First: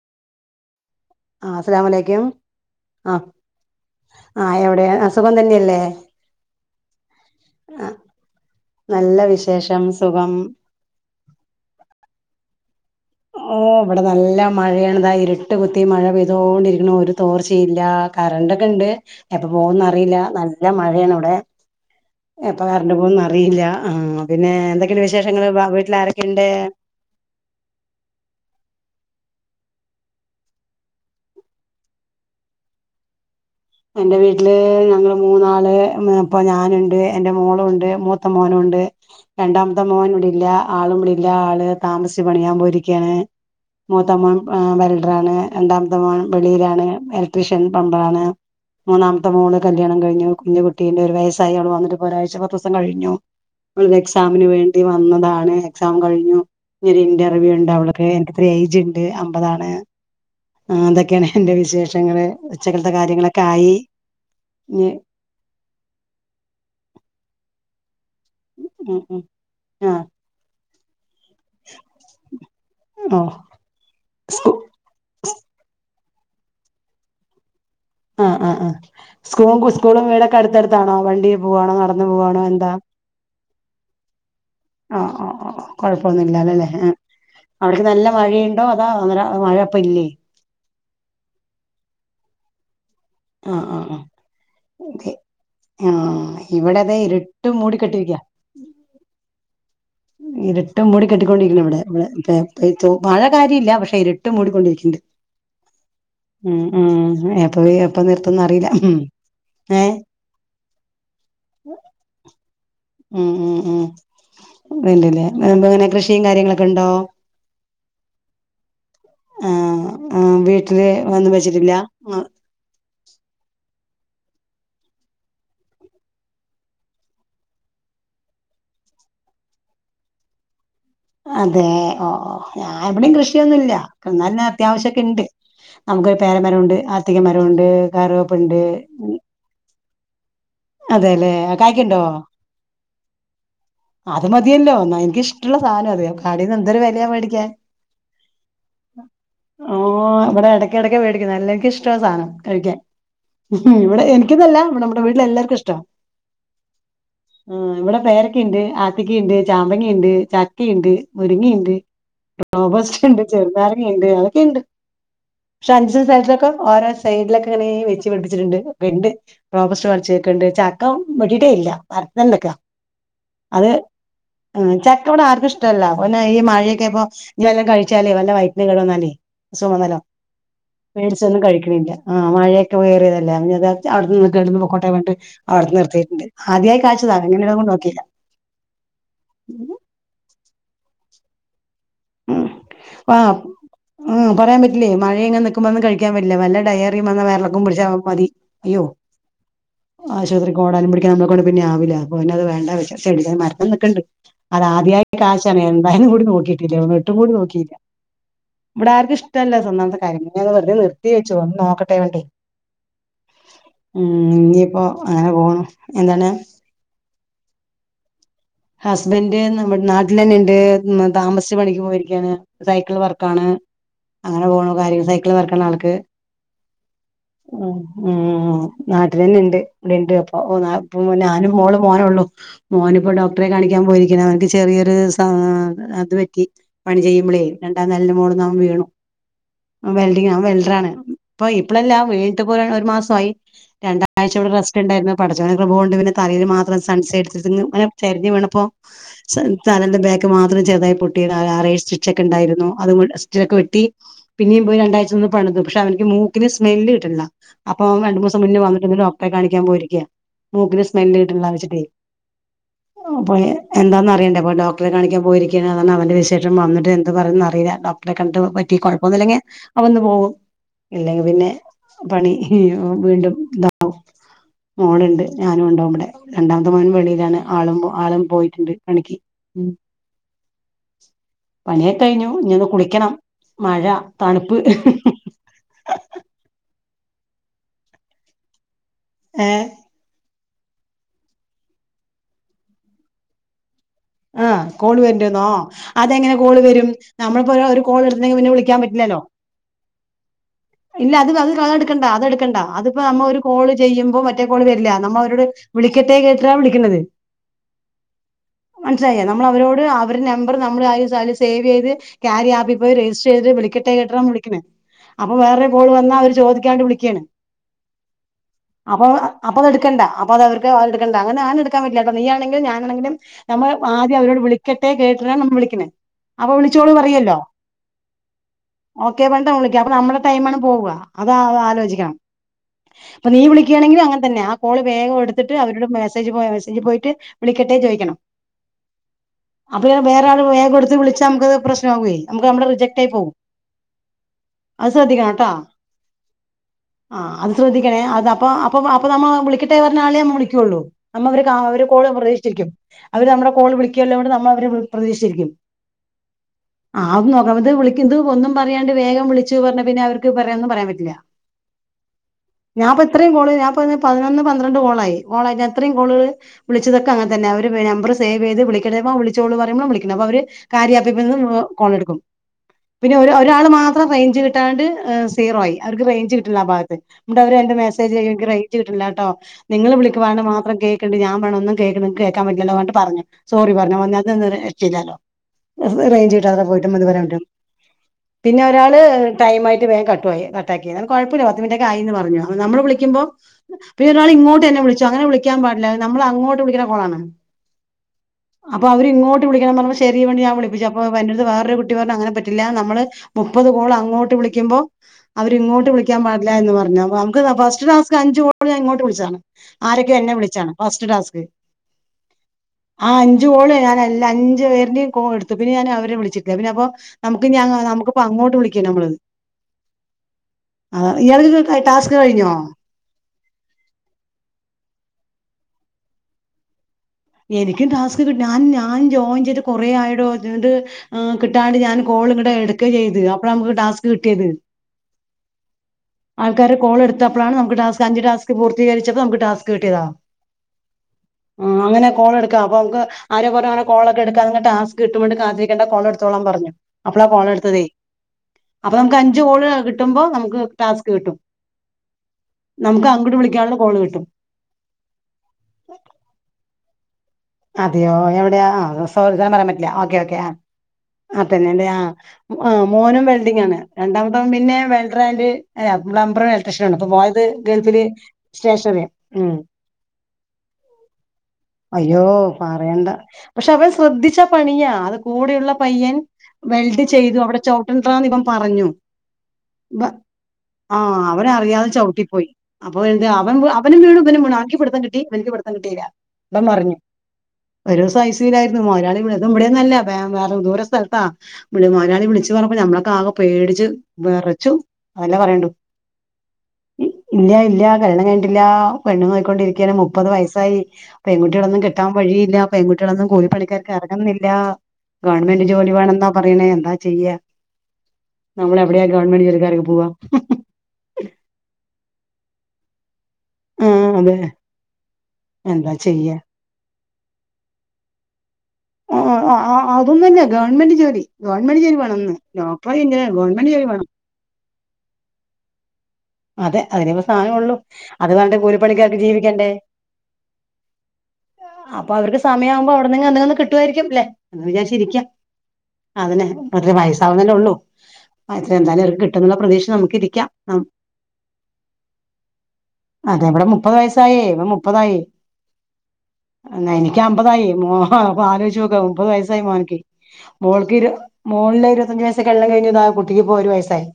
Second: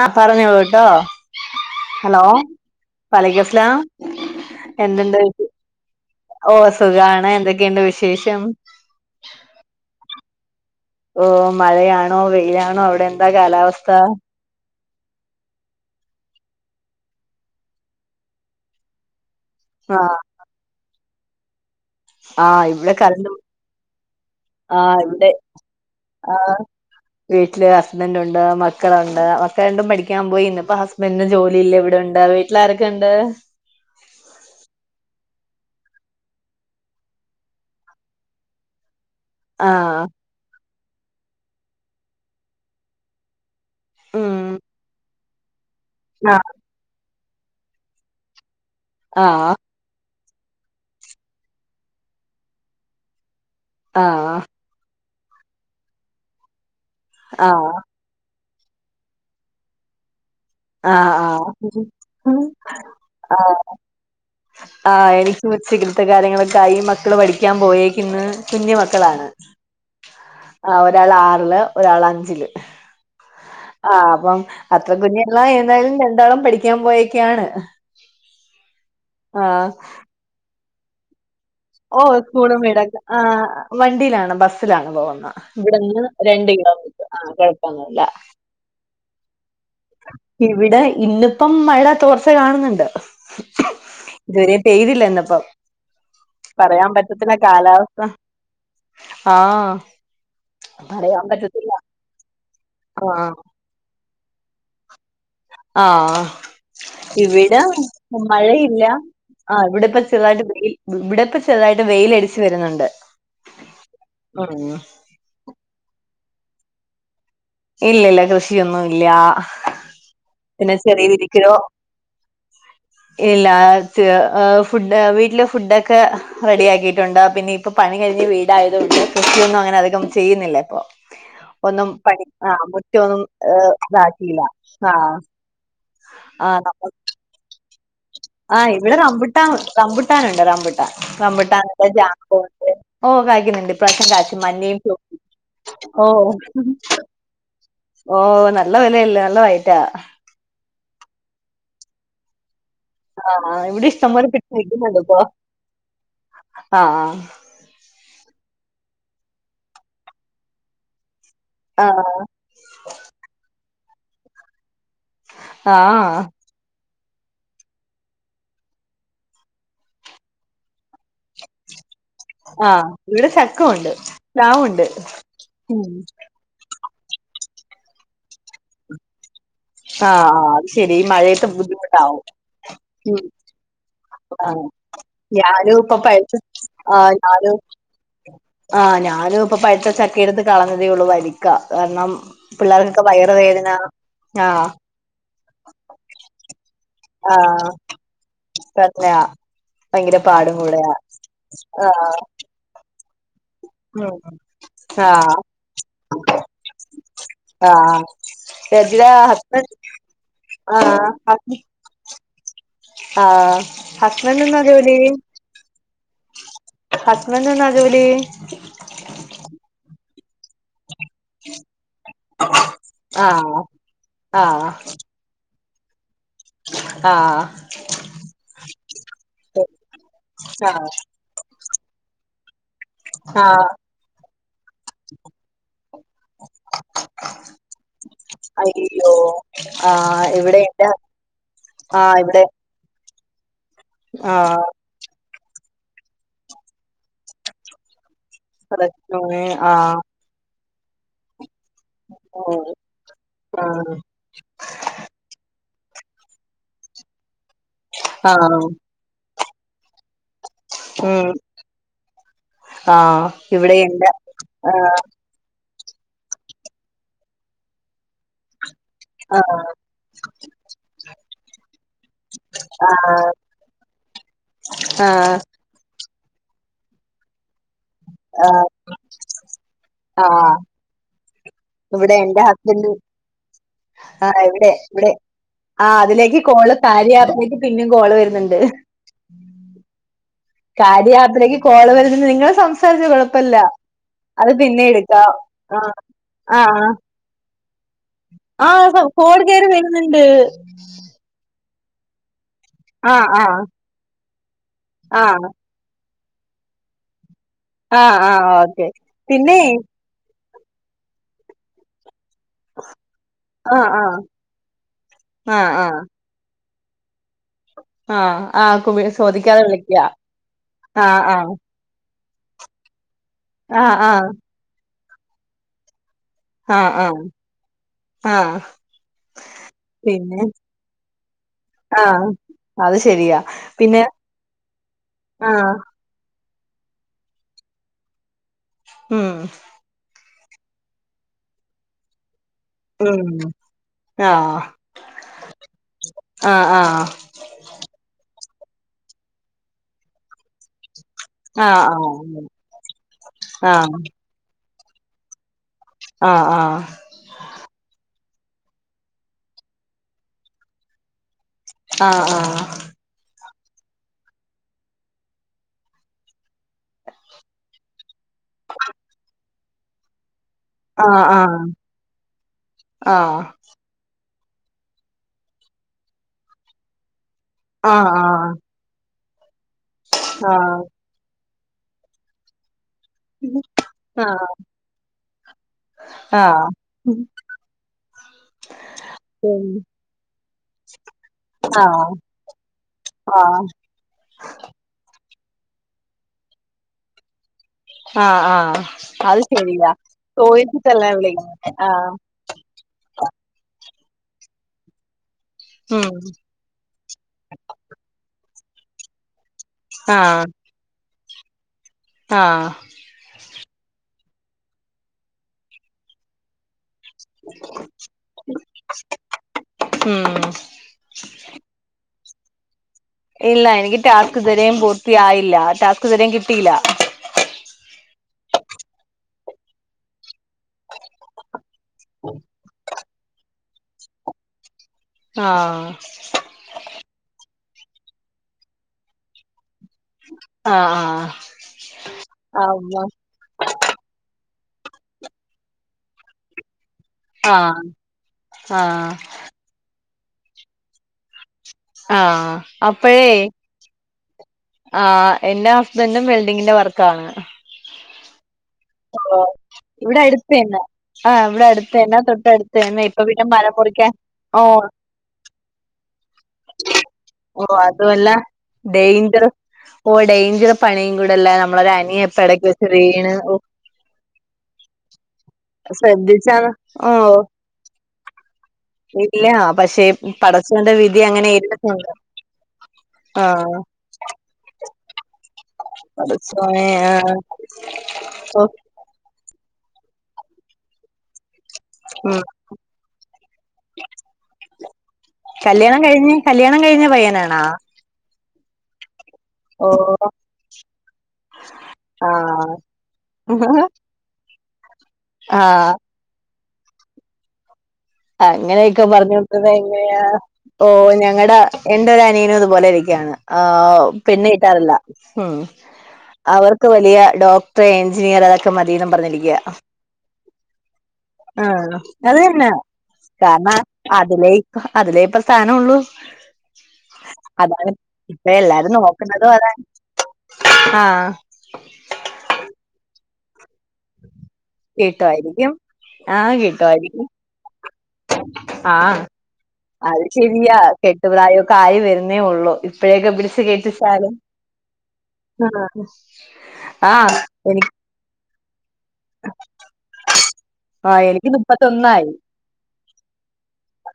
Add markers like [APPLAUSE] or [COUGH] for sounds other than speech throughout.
ആ പറഞ്ഞോളു കേട്ടോ ആ അസ്സലാമലൈക്കും ഹലോ ആ വ അലയ്ക്കും സലാം ആ എവിടെ ആ എന്തുണ്ട് സുഖം തന്നെയല്ലേ ഓ സുഖാണ് എന്തൊക്കെയുണ്ട് ആ വിശേഷം നല്ല വിശേഷം സുഖം ഓ മഴയാണോ വെയിലാണോ അവിടെ എന്താ കാലാവസ്ഥ മഴയണതാ ഇരുട്ട് കുത്തി മഴ പെയ്തോണ്ടിരിക്കണു ഒരു തോർച്ചയില്ല കറണ്ട്ക്കെ ഉണ്ട് എപ്പപോകുന്ന ആ അറിയില്ല നല്ല മഴയാണ് ഇവിടെ ആ എപ്പൊ ഇവിടെ കരണ്ട് പോകുന്ന് കറണ്ട് അറിയില്ല ആ പിന്നെ ആ എന്തൊക്കെയാണ് ഇവിടെ വിശേഷങ്ങള് വീട്ടിൽ ആ ആരൊക്കെയുണ്ട് വീട്ടില് ഹസ്ബൻ റ്റ് ഉണ്ട് മക്കളുണ്ട് മക്കൾ രണ്ടും പഠിക്കാൻ പോയിന്ന് ഇപ്പ ഹസ്ബൻറിന് ജോലി ഇല്ല ഇവിടെണ്ട് വീട്ടിലാരൊക്കെയുണ്ട് എൻറെ വീട്ടില് ഞങ്ങള്ൾ മൂന്നാള് ഇപ്പ ഞാനുണ്ട് എറെ മോളുണ്ട് മൂത്ത മോനുംണ്ട് ആ രണ്ടാമത്തെ മോൻ ഇവിടെ ഇല്ല ആളും ഇവടെ ഇല്ല ആള് താമസിച്ച് പണിയാൻ പോയിരിക്കയാണ് മൂത്ത ഉം മോൻ ബെൽ ഡറാണ് രണ്ടാമത്തെ മോൻ ആ വെളിയിലാണ് ഇലക്ട്രീഷ്യൻ പമ്പറാണ് ആ മൂന്നാമത്തെ മോള് കല്യാണം കഴിഞ്ഞു കുഞ്ഞു കുട്ടീഉണ്ട്ഒരു വയസ്സായി അവൾ വന്നിട്ട് ഒരാഴ്ച പത്ത്ദിവസം കഴിഞ്ഞു അവൾ ആ ആ ഒരുഎക്സാമിന് വേണ്ടി വന്നതാണ് എക്സാം കഴിഞ്ഞു ഇനി ഒരു ഇന്റർവ്യൂ ഉണ്ട് അവിടെ പിന്നെ എനിക്ക്ത്ര ഏജ് ഉണ്ട് അമ്പതാണ് ആ അതൊക്കെയാണ് എന്റെ വിശേഷങ്ങള് ഉച്ചകളത്തെ കാര്യങ്ങളൊക്കെ ആഹ് ആയി ഇനി ആ ഹ്എനി ക്ക് ഉച്ചക്കത്തെ കാര്യങ്ങളൊക്കെയായി മക്കള് പഠിക്കാൻ പോയേക്കുന്ന് കുഞ്ഞി ഉം ഉം മക്കളാണ് ആഹ് ആ ഒരാൾ ആറില് ഒരാള് അഞ്ചില് ഓ ആ അപ്പം സ്കൂ അത്ര കുഞ്ഞ [UNINTELLIGIBLE] ഏന്തായാലും രണ്ടാളും പഠിക്കാൻ പോയേക്കാണ് ആ ഹ് ആഹ് ആഹ് സ്കൂ ആ സ്കൂളും വീടൊക്കെ അടുത്തടുത്താണോ വണ്ടി പോവാണോ ഓ നടന്നു പോവാണോ സ്കൂളും എന്താ വീടൊകെ ആ വണ്ടിയിലാണ് ബസ്സിലാണ് ആഹ് ആഹ് പോകുന്നത് ആഹ് ഇവിടന്ന് രണ്ട് കൊഴപ്പൊന്നുമില്ലാലല്ലേ കിലോമീറ്റർ ആ കുഴപ്പൊന്നുല്ല ടോ അതാ അങ്ങന മഴപ്പില്ലേ ഇവിടെ ഇന്നിപ്പം മഴ തോർച്ച കാണുന്നുണ്ട് ആഹ് ആഹ് ആഹ് ഇതു വരേ പെയ്തില്ല ഓക്കെ ഇന്നിപ്പം ആഹ് ഇവിടെ പറയാൻ അതെ പറ്റത്തില്ല ഇരുട്ട് കാലാവസ്ഥ മൂടിക്കെട്ടിരിക്ക ആഹ് ഇരുട്ടും മൂടി കെട്ടിക്കൊണ്ടിരിക്കാ ഇവിടെ ഇടെ ആ മഴ കാര്യമല്ല പക്ഷെ ഇ ഇരുട്ട് മൂടിക്കൊണ്ടിരിക്കുന്നുണ്ട് ആഹ് ഉം ഉം ഇവിടെ എപ്പ എപ്പ നിർത്തുംന്ന് അറിയില്ല മഴയില്ല ഉം ആ ഏഹ് ഇവിടെപ്പ ചെറുതായിട്ട് വെയിൽ ഇവിടെപ്പം ചെറുതായിട്ട് വെയിയിലടിച്ചു വരുന്നുണ്ട് ഉം ഉം ഉം ഉം ഇണ്ടല്ലേ ഇങ്ങനെ കൃഷിയും കാര്യങ്ങളൊക്കെ ഉണ്ടോ ഇല്ല ഇല്ല കൃഷിയൊന്നും ഇല്ല ആ ആ പിന്നെ വീട്ടില് ചെറിയ ഒന്നും രീതിക്കൊരു വച്ചിട്ടില്ല ഇല്ല ഫുഡ് വീട്ടില് ഫുഡൊക്കെ റെഡി ആക്കിട്ടുണ്ട് പിന്നെ ഇപ്പൊ പണി കഴിഞ്ഞ് വീടായതു കൊണ്ട് കുക്കിങ്ങൊന്നും അങ്ങനെ അധികം ചെയ്യുന്നില്ല ഇപ്പൊ അതെ ഒന്നും ഓഹ് പണി ഓഹ് ആ ഞാൻ ഇവിടയും മുറ്റൊന്നും ഏഹ് കൃഷിയൊന്നുല്ലാ ഇതാക്കിയില്ല എന്നാലും ആ അത്യാവശ്യൊക്കെ ഇണ്ട് നമുക്ക് ഒരു ആ പേരമരം ഉണ്ട് ത്തിക മരോണ്ട് ആ ഇവിടെ റമ്പുട്ടാ റമ്പൂട്ടാനുണ്ട് റമ്പുട്ട അതെല്ലേ റമ്പുട്ടാനൊക്കെ കായ്ക്ക്ണ്ടോ? [UNINTELLIGIBLE] ഓ കഴിക്കുന്നുണ്ട് ഇപ്രാവശ്യം കായ്ച്ചു മഞ്ഞയും ച ട്ടുള്ള സാധനം അത് കടേന്ന് എന്തൊരു വിലയാ മേടിക്കാ ഓഹ് നല്ല വിലയല്ലേ നല്ല ഓ റേറ്റാ ഇവിടെ ഇടക്കെടക്ക് വേടിക്കും നല്ല എനിക്ക് ഇഷ്ടാ സാധനം കഴിക്കാൻ ആ ഉം ഇവിടെ എനിക്കെന്നല്ല ഇവിടെ നമ്മുടെ വീട്ടില് എല്ലാർക്കും ആഹ് ആ ഇവിടെ പേരക്കണ്ട് ആത്തിക്കണ്ട് ചാമ്പക്കയുണ്ട് ചക്കയുണ്ട് മുരിങ്ങയുണ്ട് ആഹ് റോബസ്റ്റ് ഇണ്ട് ചെറുനാരങ്ങ ഇണ്ട് അതൊക്കെ ഇണ്ട് പക്ഷെ ആഹ് [UNINTELLIGIBLE] ഓരൊ സൈഡിലൊക്കെ ഇങ്ങനെ വെച്ച് പിടിപ്പിച്ചിട്ടുണ്ട് ഇണ്ട് റോബസ്റ്റ [UNINTELLIGIBLE] ഇണ്ട് ചക്ക വെട്ടിട്ടേ ഇല്ല വരത്തണ്ടക്ക ആഹ് ഇവിടെ അത് ചക്കയുണ്ട് പ്ലാവുണ്ട് ചക്കവിടെ ആർക്കും ഉം ഇഷ്ടല്ല ഒനാ ഈ മഴയൊക്കെ ഇപ്പോ വല്ലോം കഴിച്ചാലേ വല്ല വൈറ്റിന് കേട് വന്നാലേ [UNINTELLIGIBLE] ആഹ് അത് ശരി ഈ വേടിച്ചൊന്നും മഴയത്ത് കഴിക്കണില്ല ആ ബുദ്ധിമുട്ടാവും മഴയൊക്കെ ഉം വേറിയതല്ലേ അ അവിടെ നിന്ന് കേടന്ന് ആഹ് പൊക്കോട്ടെ പർഞ്ഞിട്ട് അവിടെ ഞാനും ഇപ്പൊ നിർത്തിട്ടുണ്ട് പഴുത്ത ആദ്യായി കായ്ച്ചതാ എങ്ങനെ [UNINTELLIGIBLE] നോക്കില്ല ആ ഞാനും ഇപ്പ പഴുത്ത ചക്ക എടുത്ത് കളഞ്ഞതേള്ളൂ വരിക്ക കാരണം ഉം പിള്ളേർക്കൊക്കെ വയറ് വേദന ആഹ് മഴയിങ്ങ നിക്കുമ്പോ ഒന്നും കഴിക്കാൻ പറ്റില്ല വല്ല ഡയറിയും വന്ന വയറിളക്കും ആഹ് പിടിച്ച മതി അയ്യോ തന്നെയാ ഭയങ്കര പാടും ആശുപത്രിക്കോടാനും കൂടെയാ പിടിക്കാനും നമ്മളെ കൊണ്ട് പിന്നെ ആവില്ല അപ്പ ആഹ് പിന്നെ അത് വേണ്ട വെച്ച് മരത്തെ നിക്കണ്ട് ഉം അത് ആദ്യായിട്ട് ആഹ് കായ്ച്ചാണ് എന്തായും കൂടി നോക്കിട് ട്ടും കൂടി നോക്കില്ല ആഹ് ഇവിടെ രജിത ആർക്കും ഇഷ്ടല്ല ഹസ്ബൻഡ് ഒന്നാത്തെ കാര്യം പിന്നെ അത് ആഹ് നിർത്തി വെച്ച് ഒ ഹസ് നോക്കട്ടെ വേണ്ടി ആഹ് ഉം ഹസ്ബൻഡ് എന്നാ ഇനിയിപ്പോ ജോലി അങ്ങനെ പോണ് എന്താണ് ഹസ്ബന്റിന് എന്താ ജോലി ഹസ്ബൻ്റ് നമ്മുടെ നാട്ടിലന്നെ ഇണ്ട് താമസിച്ച് പണിക്ക് പോയിരിക്കുന്ന് സൈക്കിൾ വർക്കാണ് ആഹ് അങ്ങനെ ആഹ് പോണു കാര്യങ്ങള് സൈക്കിൾ വർക്കാണ് ആൾക്ക് ആഹ് ഉം ഉം നാട്ടിൽ തന്നെ ഇണ്ട് ഇവിടെ ഇണ്ട് അപ്പൊ ഓ ആഹ് ഇപ്പം ഞാനും മോളും മോനേള്ളു മോന് ഇപ്പവിടെ ഡോക്ടറെ ആഹ് കാണിക്കാൻ പോയിരിക്ക്ണ് ഓൻക്ക് ചെറിയൊരു സ അത് പറ്റി പണി ചെയ്യുമ്പളേ രണ്ടാം നെലേൻ്റെ മോളിന്ന് അവൻ വീണു അയ്യോ ഓൻ ആഹ് വെൽഡിഅങ് ഓൻ ഇവിടെ എന്റെ വെൽഡറാണ് ഇപ്പ ഇപ്പളല്ല ആഹ് വീണിട്ട് ഇവിടെ ഇപ്പ ഒര് മാസായി രണ്ടാഴ്ച്ച ഇവിടെ ആഹ് റെസ്റ്റ് ഉണ്ടായിരുന്നു പടച്ചോന്റെ കൃപകൊണ്ട് ഇവൻ്റെ തലയില് മാത്രം സൺസൈഡ് [UNINTELLIGIBLE] ഇങ്ങനെ ചെരിഞ്ഞ് വീണപ്പോ പടച്ചോനെ ആഹ് തലെന്റെ ബാക്ക് മാത്രം ചെറുതായി പൊട്ടിയത ആറ് ഏഴ് സ്റ്റി ച്ചൊക്കെ ഇണ്ടായിരുന്നു ഓഹ് അതും [UNINTELLIGIBLE] വെട്ടി ആഹ് പിന്നെയും പോയി രണ്ടാഴ്ച്ച നിന്ന് പണിതു പക്ഷെ അവനിക്ക് മൂക്കിന് സ്മെല്ല് കിട്ടുന്നില്ല അപ്പം രണ്ടുമൂന്ന് ദിവസം ആഹ് മുന്നേ വന്നിട്ട് പിന്നെ ഡോ ഡോക്ടറെ കാണിക്കാൻ പോയിരിക്കാ മൂക്കിന് സ്മെല് ഉം കിട്ടണില്ലാന്ന് വച്ചിട്ടേ ആഹ് അപ്പ ഇവിടെ എന്റെ എന്താന്ന് അറിയണ്ടേ അപ്പൊ ഡോക്ടറെ ആഹ് കാണിക്കാൻ പോയിരി [UNINTELLIGIBLE] അവന്റെ വിശേഷം വന്നിട്ട് എന്ത് പറയുന്ന അറിയില്ല ഡോക്ടറെ കണ്ട് ടി കുഴപ്പൊന്നില്ലെങ്കി ആഹ് അവൻ ഇന്ന് പോകും ഇല്ലെങ്കി പിന്നെ പണി ഓൻ ആഹ് വീണ്ടും ഇതാവും മോള്ണ്ട് ആഹ് ഞാനുണ്ടാവും ഇവടെ രണ്ടാമത്തെ മോൻ വെളിയിലാണ് ആള് ആള് പോയിട്ടുണ്ട് പണിക്ക് ഉം ആഹ് പണിയൊക്കെ ഇവിടെ കഴിഞ്ഞു എന്റെ ഇനി ഒന്ന് ഹസ്ബൻഡും കുളിക്കണം മഴ ആഹ് തണുപ്പ് എവിടെ ഇവിടെ ആഹ് അതിലേക്ക് കോള്! ! ! ! ! ! ! ! ! ! പിന്നും കോള് വര്ന്ന്ണ്ട്. ഏഹ് ! ! ! ! ! ! ! ! ! ! കോള് വര്ന്ന് നിങ്ങള് സംസാരിച്ചോ കൊഴപ്പല്ല. ആഹ് കോള് വര്ണ്ട്ന്നോ ആഹ് അതെങ്ങനെ കോള് വെരും ആഹ് നമ്മളിപ്പോ ഒര് കോൾ എട്ത്തെങ്കിൽ പിന്നെ വിളിക്കാൻ ആഹ് പറ്റില്ലല്ലോ. കോള് കേറി വരുന്നുണ്ട് ഇല്ല അത് അത് [UNINTELLIGIBLE] ട്ക്കണ്ട അതെട്ക്കണ്ട അത്പ്പോ നമ്മ ആഹ് ഒരു ആഹ് കോള് ചെയ്യുമ്പോ മറ്റേ കോള് വരില്ല ആഹ് നമ്മളവരോട് വിളിക്കട്ടേ കേട്ടാ വിളിക്ക്ണത്. ആഹ് ആഹ് ഓക്കെ പിന്നെ ഒര് നമ്പർ നമ്മളാദ്യം [UNINTELLIGIBLE] സേവെയ്ത്! ! ! ! ! ! ! ! ! ! ഇപ്പോ രജിസ്റ്ററെയ്ത് ആഹ് വിളിക്കട്ടെ ആഹ് കേട്ട്രാണ് വിളിക്ക്ണേ അപ്പൊ വേറെ ആഹ് കോൾ ആഹ് വന്നാ അവര് ചോദിക്കാണ്ട് വിളിക്കെണ്. ആഹ് ആഹ് കുമി അപ്പൊ ചോദിക്കാതെ വിളിക്കുക അപ്പത്ട്ക്കണ്ട അപ്പ അത് അവർക്ക് അത്ട്ക്കണ്ട ആഹ് അങ്ങനെ ആഹ് [UNINTELLIGIBLE] ക്കാൻ പറ്റില്ലട്ടാ നീയാണെങ്കിലും ഞാനാണെങ്കിലും നമ്മൾ ആഹ് ആദ്യം ആഹ് അവരോട് വിളിക്കട്ടെ കേട്ടിട്ടാണ് നമ്മളെ വിളിക്ക്ണേ അപ്പൊ ആഹ് വിളിച്ചോളു ആഹ് പറയൊല്ലോ ആഹ് ഓക്കെ പറഞ്ഞിട്ടാണ് വിളിക്കാ അപ്പൊ നമ്മളെ പിന്നെ ടൈമാണ് പോവ്വാ അത് [UNINTELLIGIBLE] ആലോചിക്കണം ആഹ് അത് പ്പൊ ശരിയാ നീ പിന്നെ വിളിക്കിണെങ്കിലും അങ്ങനെ തന്നെ ആ കോള് വേഗം എട്ത്ത്ട്ട് ആഹ് അവരോട് മെസേജ് പോയ മെസേജ് പോയിട്ട് വിളിക്കട്ടെ ചോയിക്കണം. ഉം അപ്പോ വേറൊരാള് വേഗെടുത്ത് വിളിച്ചാ നമക്കത് പ്രശ്നാവേ നമക്ക് നമ്മടെ റിജ ഉം ക്ടായിപ്പോകും ആഹ് അത് ശ്രദ്ധിക്കണം ട്ടോ ആഹ് അത് ശ്രദ്ധിക്കണേ അത് അപ്പൊ അപ്പൊ അപ്പൊ നമ്മളാ വിളിക്കട്ടേ പർഞ്ഞാണ്ട് നമ്മൾ വിളിക്കൊള്ളൂ. നമ്മൾ അവര് ക്കാ അവര് ആഹ് കോള് പ്രതീക്ഷിച്ചിരിക്കും അവര് നമ്മളെ കോള് ആഹ് വിളിക്കല്ലോ ങ്ങട്ട് നമ്മൾ അവരെ പ്രതീക്ഷിച്ച് രിക്കും. ആഹ് ആഹ് ആദ്യം നമ്മൾത് വിളിക്കിത് ഒന്നും പറയാണ്ട് വേഗം വിളിച്ചു പർഞ്ഞ പിന്നെ അവർക്ക് പറയാനൊന്നും പറയാൻ പറ്റില്ല. ആഹ് ആഹ് ഞാപ്പോ ഇത്രയും കോള് ഞാപ്പോ പതിനൊന്ന് പന്ത്രണ്ട് കോളായി കോളായിട്ട് ഞാൻ ഇത്രയും കോളുകൾ വിളിച്ചതൊക്കെ അങ്ങൻതന്നെ അവര് നമ്പർ സേവ് ചെയ്ത് വിളിക്കട്ടെ പ്പൊ ആഹ് വിളിച്ചോളു പറയുമ്പം വിളിക്കുന്നു അപ്പൊ ആഹ് ആഹ് ആഹ് അവര് ! ! ! ! ! ! ! ! ! ! കോളെട്ക്കും പിന്നെ ഒ [UNINTELLIGIBLE] ഒരാൾ മാ ത്ര റെയ്ഞ്ച് കിട്ടാണ്ട് എഹ് സീറോയി അവർക്ക് റെയ്ഞ്ച് കിട്ട്ണില്ല ആ ഭാഗത്ത് ഇന്നട്ട് അവര് എനിക്ക് ആഹ് ആഹ് മെസേജ് ആഹ് ഇൻക്ക് റെയ് ഞ്ച് കിട്ട്ണില്ലാട്ടോ നിങ്ങള് വിളിക്കുമ്പാണ്ട് മാത്രം കേക്ക്ണ്ട് ഞാം പറിണൊന്നും കേക്ക്ണ് ങ്ങക്ക് കേൾക്കാൻ പറ്റില്ലല്ലോ ന്നട്ട് പർഞ്ഞ്. സോറി പറഞ്ഞു ആഹ് [UNINTELLIGIBLE] റെയ്ഞ്ച് ആഹ് കിട്ടാതെ [UNINTELLIGIBLE] പോയിട്ട് [UNINTELLIGIBLE] പിന്നെ ഒരാള് ടൈമായിട്ട് വേഗം കട്ടായി കട്ടാക്കിയത് അത് കൊഴപ്പല്ല പത്ത് ആഹ് മിനിറ്റൊക്കായിന്ന് ആഹ് പറഞ്ഞു നമ്മൾ വിളിക്കുമ്പോ ആഹ് പിന്നെ ഒരാളിങ്ങോട്ടെന്നെ വിളിച്ചു അങ്ങനെ വിളിക്കാൻ പാടില്ല നമ്മളങ്ങോട്ട് വിളിക്ക്ണ കോളാണ്. ആഹ് ആഹ് അപ്പൊ അത് അവരിങ്ങോട്ട വിളിക്കണന്ന് ശരിയാ പർഞ്ഞപ്പോ ശെരി ഞാൻ വിളിപ്പിച്ചു അപ്പൊ ചോയിച്ചിട്ടല്ലേ വ എൻ്റെടുത്ത് വിളിക്കുന്നെ വേറെരു കുട്ടി ആഹ് പർഞ്ഞു അങ്ങനെ പ റ്റില്ല നമ്മള് മുപ്പത് കോൾ അങ്ങോട്ട് വിളിക്കുമ്പം അവരിങ്ങോട്ട് ഉം വിളിക്കാൻ പാടില്ല എന്ന് പറഞ്ഞു നമക്ക്പ്പൊ ഫസ് ഫറ്റ് ടാസ്ക് അഞ്ച് കോൾ ഞാന് ഇങ്ങോട്ട് വിളിച്ചതാണ് ആരൊക്കെ എന്നെ ആഹ് വിളിച്ചാണ് ഫസ്റ്റ് ടാസ്ക് ആഹ് ആഹ് അഞ്ചു കോള് ഞാനെല്ലാ അഞ്ചു പേര്ൻ്റിം കോള്ട്ത്ത് പിന്നെ ഞാന് അവരെ വിളിച്ചിട്ടില്ല പിന്നെ അപ്പൊ നമക്ക് ഞാങ്ങ നമക്ക്പ്പങ്ങോട്ട് വിളിക്ക നമ്മളത് ഉം ആഹ് ഇയാൾക്ക് ടാസ്ക് കഴിഞ്ഞോ? ഇല്ല എനിക്ക് ടാസ്ക് ഇതെരേം പൂർത്തിയായില്ല ടാസ്ക് തരെം കിട്ടിയില്ല. ഇൻക്കും ടാസ്ക് കി ഞാൻ ഞാൻ ജോയിൻ ചെയ്ത് കൊറെ ആയെടോ [UNINTELLIGIBLE] ആഹ് കിട്ടാണ്ട് ഞാൻ കോള് ങ്ങട്ട് എട്ക്കേം ചെയ്ത് അപ്പഴാ നമക്ക് ടാസ്ക് കിട്ടിയത്. ആഹ് ആൾക്കാര കോള്ട്ത്തപ്പളാണ് നമക്ക് ടാസ് അഞ്ച് ടാസ്ക്ക് പൂർത്തീകരിച്ചപ്പോ നമക്ക് ടസ് കിട്ട്യതാ ആഹ് ആഹ് ഇങ്ങനെ കോളെട്ക്കണം അപ്പൊ ആഹ് നമക്ക് ആരെപറ [UNINTELLIGIBLE] കോളക്കേ എടുക്കാ അങ്ങ ടാസ്ക് കിട്ടുമോണ്ട് കാത്തിരിക്കണ്ട കോൾ എട്ത്തോളാ പറഞ്ഞു അപ്പളാ കോള എടുത്തതേ ആഹ് അപ്പൊ ആഹ് നമുക്ക് അഞ്ച് കോള് കിട്ടുമ്പോ നമുക്ക് ടാസ്ക് കിട്ടും ആഹ് നമുക്ക് അപ്പഴേ അങ്ങോട്ട് വിളിക്കാനുള്ള കോള് കിട്ടും ആഹ് എന്റെ ഹസ്ബൻഡും വെൽഡിങ്ങിന്റെ വർക്കാണ് അതെയോ എവിടെയാ ഓഹ് സോൻ പറയാൻ പറ്റില്ല ഓക്കെ ഇവിടെ ഓക്കേ അടുത്ത് ആഹ് തന്നെ ആഹ് ഇവിടെ തന്നെല്ലേ അടുത്ത് ആഹ് തന്നെ തൊട്ടടുത്ത് ആഹ് തന്നെ ഇപ്പൊ മോനും പിന്നെ വെൽഡിംഗ മരം ആണ് മുറിക്കാൻ രണ്ടാമത്തെ പിന്നെ ഓഹ് വെൽഡ്രാൻഡറ് പ്ലംബറും എട്രഷനണ് അപ്പൊ പോയത് ഓ ഗൾഫില് സ്റ്റേഷൻ ഉം ഓഹ് ഡേയ്ഞ്ചർ പണിയും കൂടെല്ല നമ്മള അയ്യോ പറയണ്ട പക്ഷെ അവ ശ്രദ്ധിച്ച പണിയാ അത് കൂടെള്ള പയ്യൻ ശ്രദ്ധിച്ചാന്ന് വെൽഡ് ഓ ചെയ്തു അവിടെ [UNINTELLIGIBLE] ഇവൻ പറഞ്ഞു ഇല്ല പക്ഷെ പടച്ചോന്റെ വിധി ആഹ് അങ്ങനെ അവനറിയാതെ ഇരുന്നിട്ടുണ്ട് ചവിട്ടിപ്പോയി അപ്പൊ എന്ത് അവൻ ആഹ് അവനും വീണു ഇവനും വീണു ആക്ക്‌ പിടിത്തൻ കിട്ടി ഇവന്ക്ക് പിടിത്തം കിട്ടില്ല അപ്പം മറിഞ്ഞു ആഹ് ആഹ് ഓരോ ഓ സൈസ്സിലായിരുന്നു മ ഒരാളി ഇവിടെ അതും ഇവിടെന്നല്ല വേറെ ദൂര സ്ഥലത്താ മലയാളി ഉം വിളിച്ചു പറഞ്ഞമ്പ നഞമ്മളൊക്കെ ആകെ പേടിച്ച് വിറച്ചു അതെല്ലാം പറയണ്ടു കല്യാണം കഴിഞ്ഞ് കല്യാണം കഴിഞ്ഞ ഇല്ല പയ്യനാണാ ഇല്ല കല്യാണം കഴിഞ്ഞിട്ടില്ല വെണ് ഓ നോയിക്കൊണ്ടിരിക്കയ മുപ്പത് വയസ്സായി പെൺകുട്ടികളൊന്നും കിട്ട വഴിയില്ല ആഹ് പെൺകുട്ടികളൊന്നും കൂലി പണിക്കാർക്ക് എറങ്ങന്നില്ല ഗവൺമെന്റ് ജോലി ആഹ് വേണം പറീണേ എന്താ ചെയ്യ അങ്ങനെയൊക്കെ പറഞൊണ്ടിരുന്ന ജോലിക്കാർക്ക് പോവാ എങ്ങനെയാ ഓഹ് ഞങ്ങടെ എന്റെര അന്യനും അതുപോലെ ഇരിക്കയാണ് ആഹ് പെണ്ണ് കിട്ടാറില്ല എന്താ ചെയ്യാ അവർക്ക് വലിയ ഡോക്ടറെ എഞ്ജിനിയയർക്കെ ആഹ് അതൊന്നല്ല ഗവൺമെന്റ് ജോലി ഗവമെന്റ് ജോലി ആഹ് വേണംന്ന് അത് തന്നെ ഡോക്ടറവ അതിലേ അതിലേ ഇപ്പ സ്ഥാനം ഉള്ളൂ അതെ അതിനി ഇപ്പോ സ്ഥാനം ഉള്ളു അത് പറഞ്ഞിട്ട് എല്ലാരും കൂലിപ്പണിക്കാർക്ക് നോക്കുന്നതും ജീവിക്കേണ്ടേ അതാണ് ആഹ് അപ്പൊ അവർക്ക് സമയമാവുമ്പോ അവിടനിെ അന്തെങ്ങന്ന് കിട്ടുവായിരിക്കുംല്ലെ എന്ന് വിചാരിച്ചരിക്കാം കിട്ടുവായിരിക്കും അതിനെ ആഹ് ഒ കിട്ടുവായിരിക്കും പയസാവുന്നല്ലേ ഉള്ളൂ അത്ര എന്തായാലും അവർക്ക് കിട്ടുന്നുുള്ള പ്രദേശം നമുക്ക് ഇരിക്കാം കെട്ടുപ്രായൊക്കെ ആയി വരുന്നേ ഉള്ളൂ ഇപ്പോഴേക്കെ അതെ പിടിച്ച് ഇവിടെ മുപ്പത് കെട്ടിച്ചാലും വയസായേ ഇ മുപ്പതായി ആഹ് ആഹ് എനി ആ പ്പ ആലോയ്ചോക മുപ്പത് വയസ്സായ് മോൻക്ക്. മോൾക്ക് ഇരു ആഹ് എനിക്ക് മോളിലെ ഇരുപത്തഞ്ച് മുപ്പത്തൊന്നായി വയസ്സ് കല്യാണം കഴിഞ്ഞ്താ കുട്ടിക്കിപ്പോ ഒരു വയസ്സായി.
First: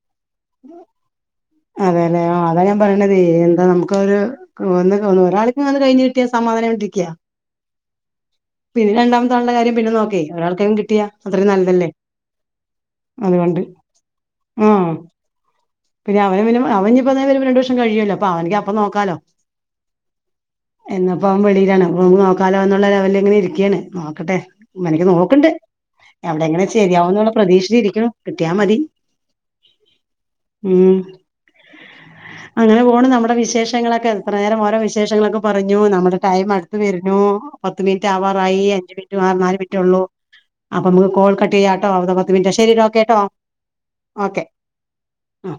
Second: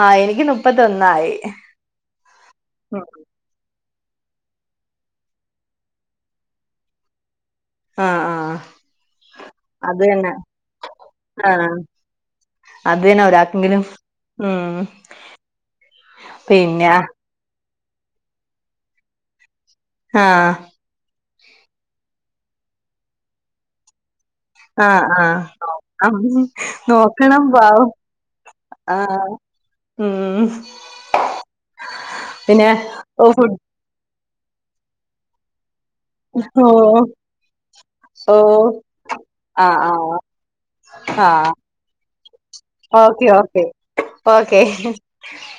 ആഹ് എനിക്ക് മുപ്പത്തൊന്നായി. അതെലേ, അതാ ഞാപറയ്ണത് എന്താ നമുക്കൊരു. ഒന്ന ഒരാൾക്കും കഴിഞ്ട്ടിയാ സമാധാനായിട്ടിരിക്ക്യാ. ആഹ് ആഹ്. പിന്നെ രണ്ടാമവണണ്ടത്താൾടെ കാര്യം പിന്നെ അത് നോക്കേയ് തന്നെ ഒരാൾക്കേലും കിട്ടിയാ അത്രീം നല്ലത്ല്ലേ. അതേന്നെ ഒരാൾക്കെങ്കിലും ആ ഉം. പിന്നെ അവന് പിന്നെ അവൻഞിപ്പൊരണ്ടു വർഷം കഴിയല്ലോ അപ്പൊ അവൻക്ക് അപ്പൊ നോക്കാലോ. ആഹ്. എന്നപ്പോവൻ വെളിയിലാണ് പങ്ങ് നോക്കാലോ എന്നുള്ള ലെവൽങ്ങനെ ഇരിക്ക്യാണ്. ക്കട്ടെ ആഹ് മെനക്ക് നോക്ക്ണ്ട് ആഹ് നോക്കാം എവിടെങ്കിലും ശരിയാവുംന്നുള്ള നോക്കണം പാവം പ്രതീക്ഷിച്ചിരിക്ക്ണ്, കിട്ട്യാ മതി. ആഹ് ഉം. ഉം പിന്നെ അങ്ങനെ പോണ് ഓ നമ്മടെ ഫുഡ് വിശേഷങ്ങളൊക്കെ. റേനേരം ഓരെവിശേഷങ്ങളൊക്കെ പറഞ്ഞു, നമ്മടെ ഓ ടൈമടുത്ത് വര്നു, പത്ത് ഓ മിൻറ്റാവാറായി അഞ്ച്മിൻറ്റ് ആ നാല് മിൻറ്റേ ആഹ് ഒള്ളു. ആഹ് അപ്പൊമുക്ക് കോൾ ആഹ് കട്ടെയ്യാട്ടോ അതാ പത്ത് മിൻറ്റാ. ശരിട്ടൊ ഓക്കെട്ടോ ഓക്കെ ഓക്കെ ഓക്കെ. ആഹ്.